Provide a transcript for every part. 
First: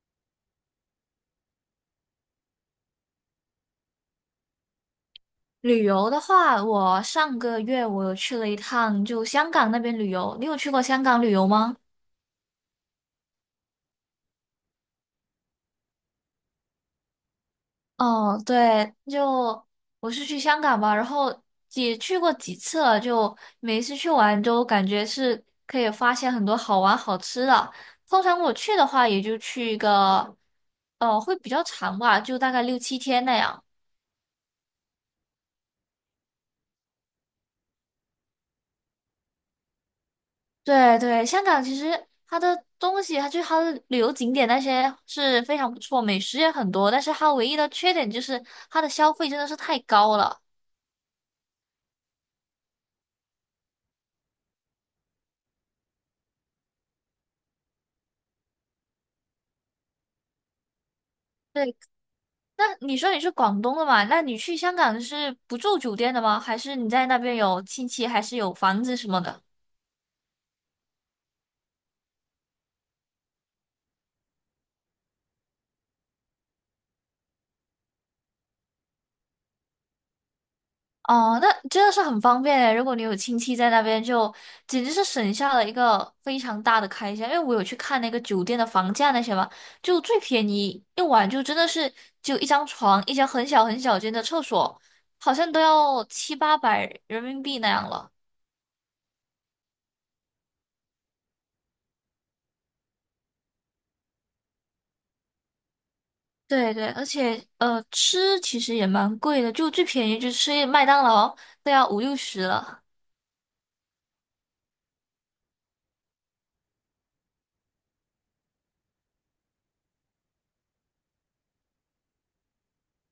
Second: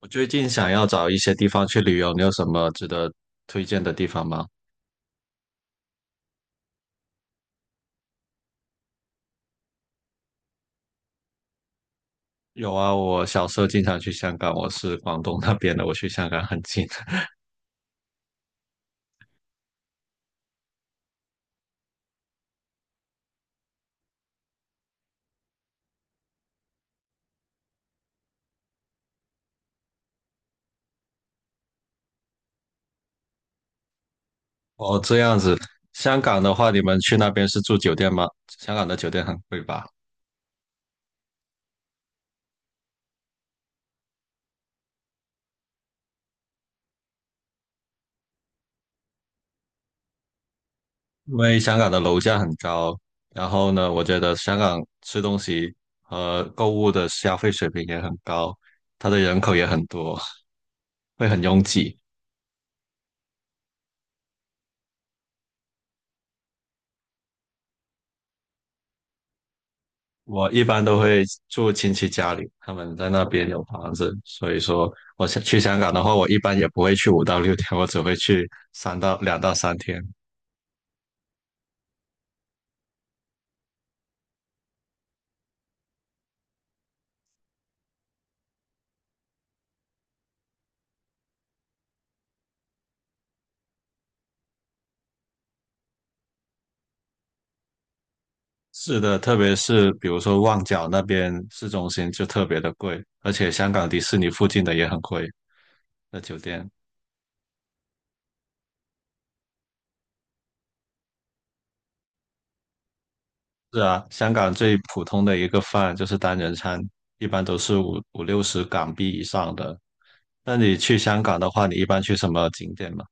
我最近想要找一些地方去旅游，你有什么值得推荐的地方吗？旅游的话，我上个月有去了一趟，就香港那边旅游。你有去过香港旅游吗？有啊，我小时候经常去香港，我是广东那边的，我去香港很近。哦，对，就我是去香港吧，然后也去过几次了，就每一次去玩都感觉是可以发现很多好玩好吃的。通常我去的话，也就去一个，会比较长吧，就大概六七天那样。哦，这样子，香港的话，你们去那边是住酒店吗？香港的酒店很贵吧？对对，香港其实它的东西，它就是它的旅游景点那些是非常不错，美食也很多，但是它唯一的缺点就是它的消费真的是太高了。因为香港的楼价很高，然后呢，我觉得香港吃东西和购物的消费水平也很高，它的人口也很多，会很拥对，挤。那你说你是广东的嘛？那你去香港是不住酒店的吗？还是你在那边有亲戚，还是有房子什么的？我一般都会住亲戚家里，他们在那边有房子，所以说我想去香港的话，我一般也不会去5到6天，我只会去2到3天。哦，那真的是很方便诶。如果你有亲戚在那边就，简直是省下了一个非常大的开销。因为我有去看那个酒店的房价那些嘛，就最便宜一晚就真的是就一张床，一间很小很小间的厕所，好像都要七八百人民币那样了。是的，特别是比如说旺角那边市中心就特别的贵，而且香港迪士尼附近的也很贵，那酒店。对对，而且吃其实也蛮贵的，就最便宜就吃麦当劳都要五六十了。是啊，香港最普通的一个饭就是单人餐，一般都是五六十港币以上的。那你去香港的话，你一般去什么景点吗？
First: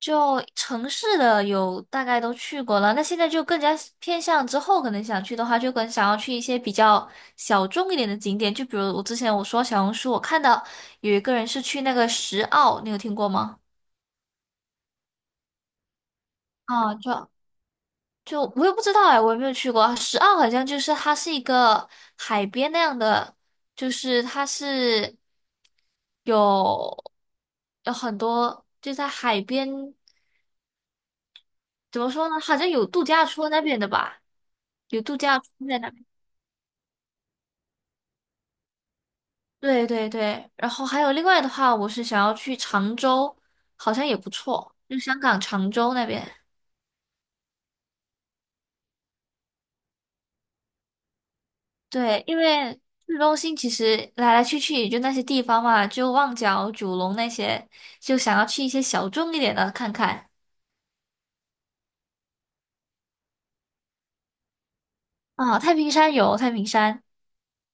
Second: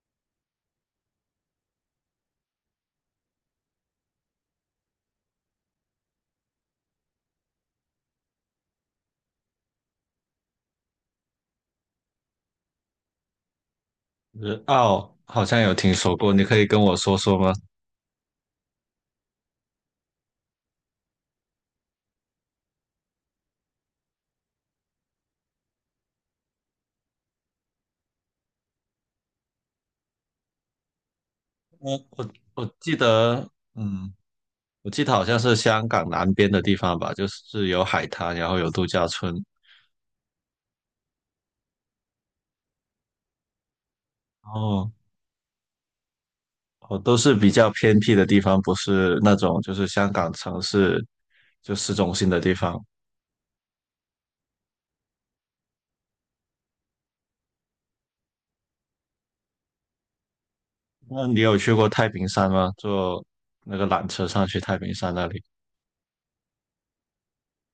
就城市的有大概都去过了，那现在就更加偏向之后可能想去的话，就更想要去一些比较小众一点的景点，就比如我之前说小红书，我看到有一个人是去那个石澳，你有听过吗？日澳好像有听说过，你可以跟啊，我说就说吗？就我也不知道哎，我也没有去过。石澳好像就是它是一个海边那样的，就是它是有有很多就在海边。我怎么说我呢？好像我有记度假得，村那边的嗯，吧，我有记得度好像假是村在香那边。港南边的地方吧，就是有海滩，然后有度假村，对对对，然后还有另外的话，我是想要去常州，好像也不错，哦就香港常州那边。哦，都是比较偏僻的地方，不是那种就是香港城市就市中对，心因的地为方。市中心其实来来去去也就那些地方嘛，就旺角、九龙那些，就想要去一些小众一点的看看。那你有去过太平山吗？坐那个缆车上去太平山那里？啊，太平山有太平山，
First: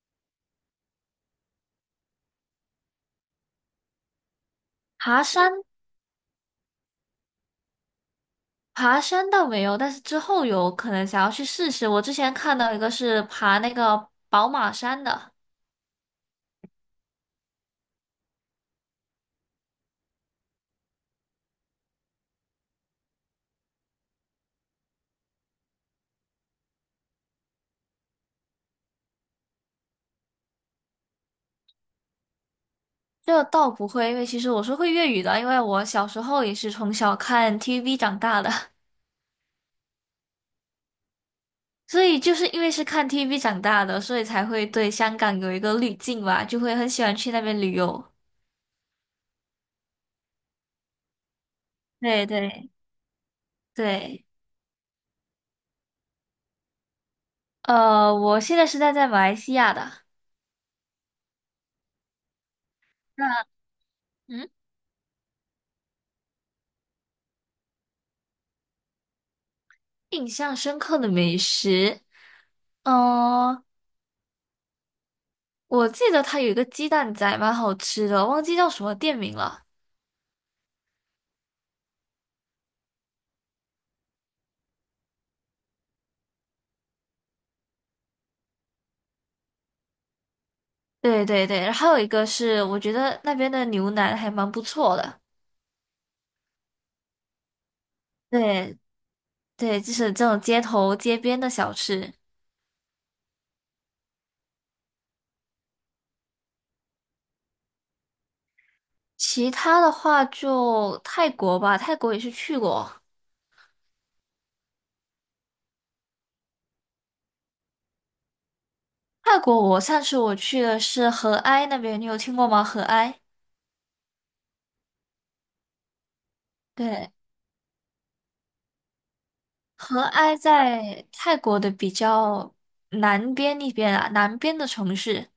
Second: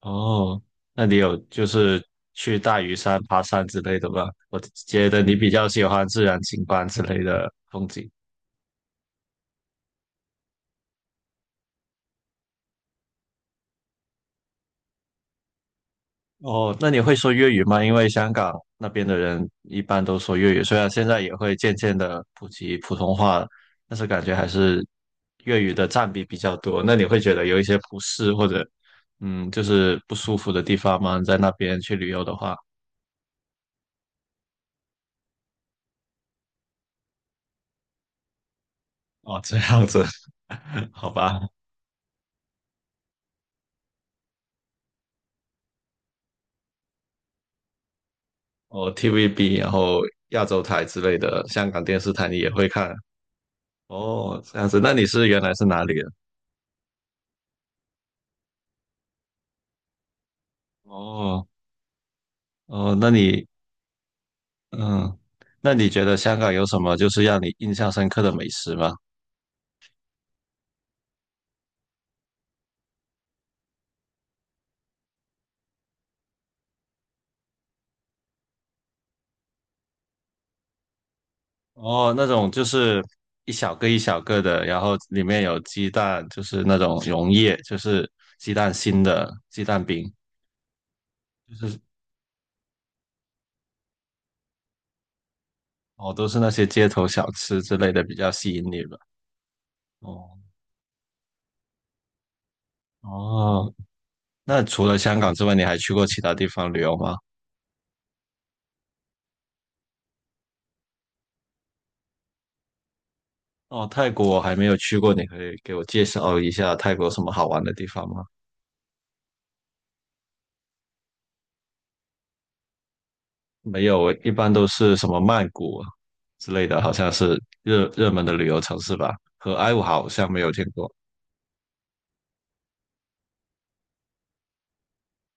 哦，那你有就是去大屿山爬山之类的吗？我觉得爬你比山较喜欢自然景观之类的风景。爬山倒没有，但是之后有可能想要去试试。我之前看到一个是爬那个宝马山的。哦，那你会说粤语吗？因为香港那边的人一般都说粤语，虽然现在也会渐渐的普及普通话了，但是感觉还是粤语的占比比较多。那你会觉得有一些不适或者就是不舒服的地方吗？在那边去旅游的话，这倒不会，因为其实我是会粤语的，因为我小时候也是从小看 TVB 长大的，哦，这样子，好吧。所以就是因为是看 TVB 长大的，所以才会对香港有一个滤镜吧，就会很喜欢去那边旅游。哦，TVB，然后亚洲台之类的，香港电视对台你也会对看对，哦，这样子。那你是原来是哪里人？我现在是在马来西亚的。哦哦，那你嗯，嗯，那你觉得香港有什么就是让你印象深刻的美食吗？印象深刻的美食，嗯、我记得它有一个鸡蛋仔蛮好吃的，忘记叫什么店名了。哦，那种就是一小个一小个的，然后里面有鸡蛋，就是那种溶液，就是鸡蛋心的鸡蛋饼，对对就对，然是后还有一个是，我觉得那边的牛腩还蛮不错的。哦，都是那些街头小吃之类的比较吸引对你吧？对，就是这哦种街头街边的小吃。哦，那除了香港之外，你还去过其他地方旅游吗？其他的话就泰国吧，泰国也是去过。哦，泰国我还没有去过，你可以给我介绍一下泰国有什么好玩的地方吗？泰国我上次我去的是合埃那边，你有听过吗？合埃，没有，一般都是什么曼谷啊之类的，好像对，是热门的旅游城市吧。和埃武合好像埃没有见过。在泰国的比较南边那边啊，南边的城市。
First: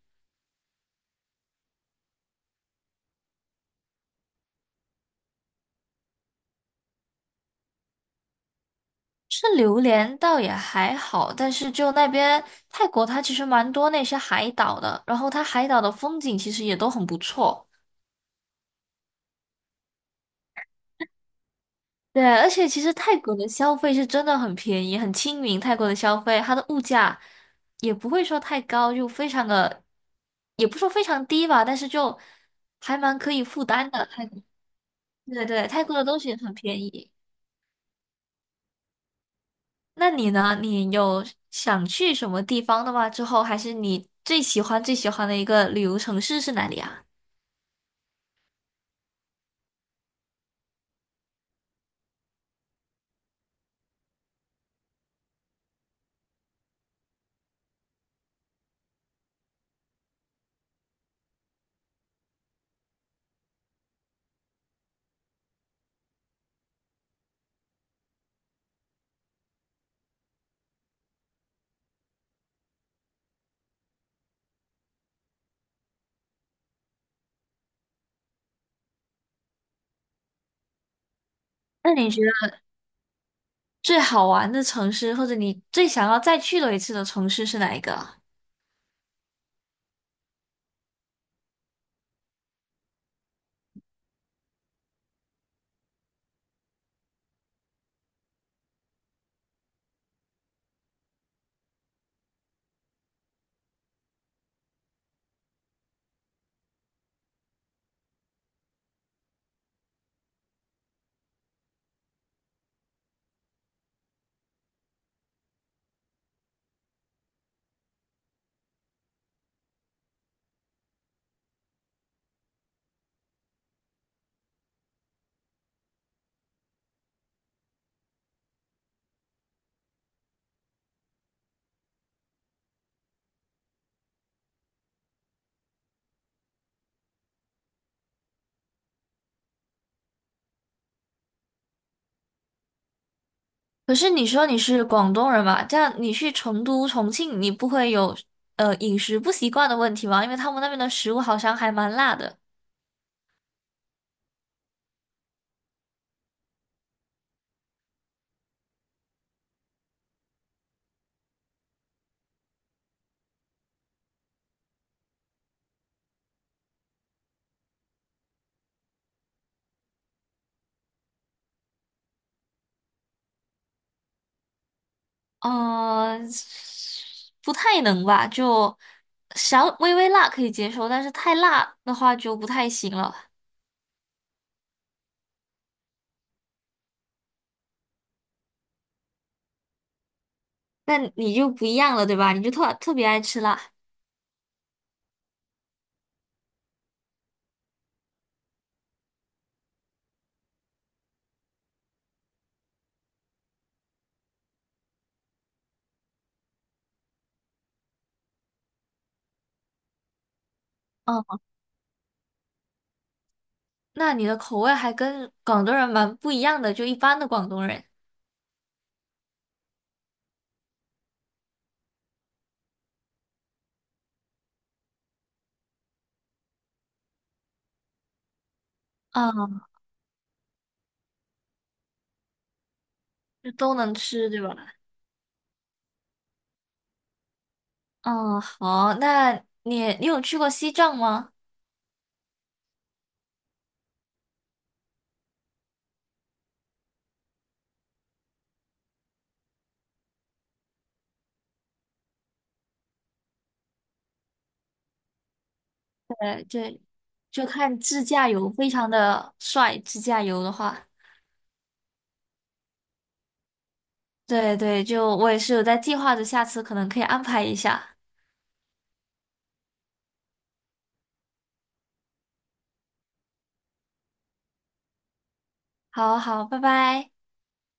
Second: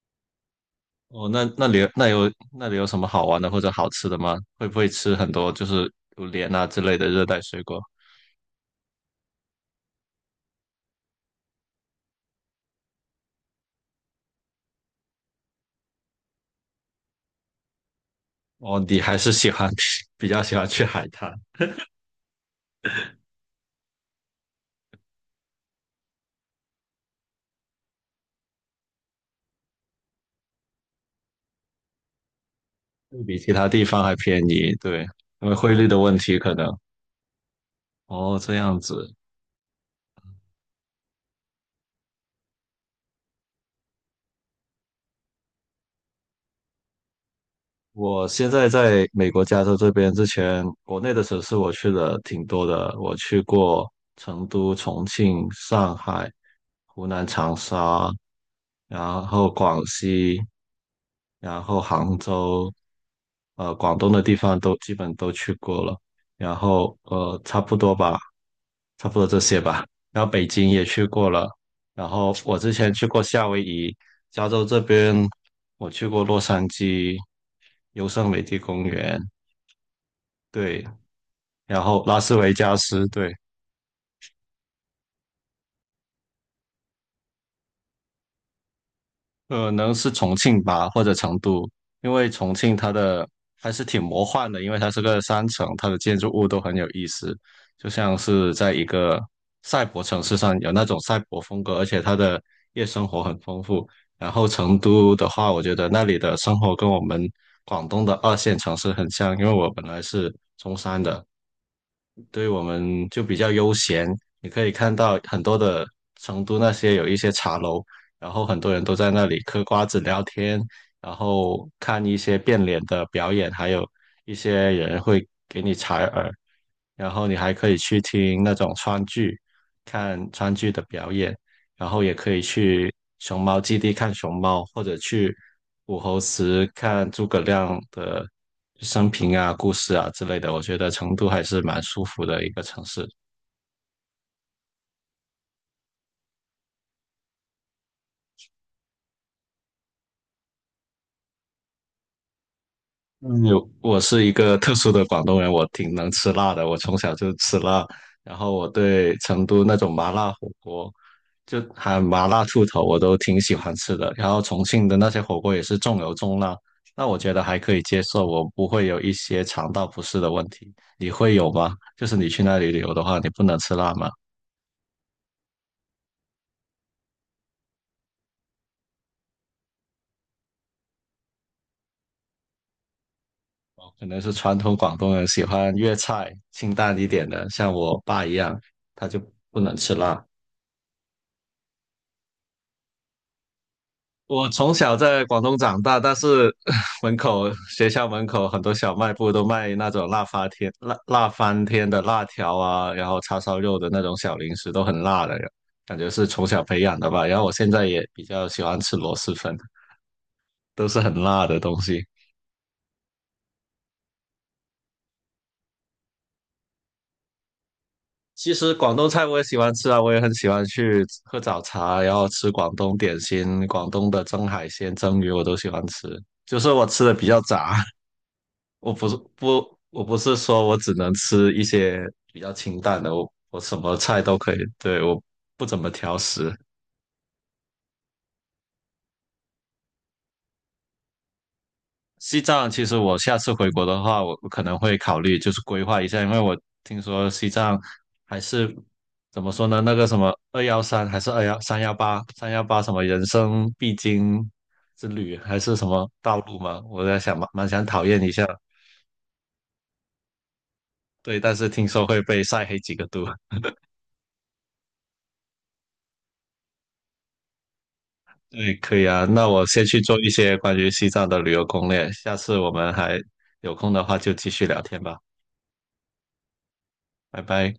哦，那那里有那有那里有什么好玩的或者好吃的吗？会不会吃很多就是榴莲啊之类的热带水果？吃榴莲倒也还好，但是就那边泰国它其实蛮多那些海岛的，然后它海岛的风景其实也都很不错。哦，你还是喜欢 比较喜欢去海滩，对，而且其实泰国的消费是真的很便宜，很亲民。泰国的消费，它的物价也不会说太高，就非常的，也不说非常低吧，但是就还蛮会可比以其负他地担方的。还泰，便国，宜，对，对因为对，汇泰率国的的问东西题可很能。便宜。哦，这样子。那你呢？你有想去什么地方的吗？之后还是你最喜欢最喜欢的一个旅游城市是哪里啊？我现在在美国加州这边，之前国内的城市我去了挺多的，我去过成都、重庆、上海、湖南长沙，然后广西。然后杭州，广东的地方都基本都去过了，然后差不多吧，差不多这些吧。然后北京也去过了，然后我之前去过夏威夷，加州这边我去过洛杉矶、优胜美地公园，对，然那后你拉觉斯得维加斯，对。最好玩的城市，或者你最想要再去的一次的城市是哪一个啊？可能是重庆吧，或者成都，因为重庆它的还是挺魔幻的，因为它是个山城，它的建筑物都很有意思，就像是在一个赛博城市上有那种赛博风格，而且它的夜生活很丰富。然后成都的话，我觉得那里的生活跟我们广东的二线城市很像，因为我本来是中山的，对我们就比较悠闲。你可以看到很多的成都那些有一些茶楼，然后很多人都在那里嗑瓜子聊天，然后看一些变脸的表演，还有一些人会给你采耳，然后你还可以去听那种川剧，看川剧的表演，然后也可以去熊猫基地看熊猫，或者去武侯祠看诸葛亮的生平啊、故事啊之类的，我觉得成都还是蛮舒服的一个城市。可是你说你是广东人嘛，这样你去成都、重庆，你不会有呃饮食不习惯的问题吗？因为他们那边的食物好像还蛮辣的。嗯，有我是一个特殊的广东人，我挺能吃辣的，我从小就吃辣，然后我对成都那种麻辣火锅，就喊麻辣兔头，我都挺喜欢吃的。然后重庆的那些火锅也是重油重辣，那我觉得还可以接受，我不会有一些肠道不适的问题。你会有吗？就是你去那里旅游的话，你不能吃辣吗？嗯，不太能吧，就小微微辣可以接受，但是太辣的话就不太行了。哦，可能是传统广东人喜欢粤菜，清淡一点的，像我爸一样，他就不能吃辣。那你就不一样了，对吧？你就特别爱吃辣。我从小在广东长大，但是 门口学校门口很多小卖部都卖那种辣翻天、辣辣翻天的辣条啊，然后叉烧肉的那种小零食都很辣的，感觉是从小培养的吧。然后我现在也比较喜欢吃螺蛳粉，都是很嗯，辣的东西。那你的口味还跟广东人蛮不一样的，就一般的广东人。其实广东菜我也喜欢吃啊，我也很喜欢去喝早茶，然后吃广东点心，广东的蒸海鲜、蒸鱼我都喜欢吃。就是我吃的比较杂，我不是嗯，不我不是说我只能吃一些比较清淡的，我就我都什能么菜吃，都对可吧？以，对，我不怎么挑食。嗯，好，那你有去过西藏吗？西藏其实我下次回国的话，我可能会考虑就是规划一下，因为我听说西藏还是怎么说呢？那个什么二幺三还是21318三幺八什么人生必经之旅还是什么道对路嘛？对，我在想就蛮看想讨自厌驾一下，游，非常的帅。自驾游的话，对，但是听说会被晒黑几个度。对对，就我也是有在计划着，下次可能可以安排一下。对，可以啊，那我先去做一些关于西藏的旅游攻略，下次我们还有空的话就继续聊天吧，好好，拜拜。拜拜。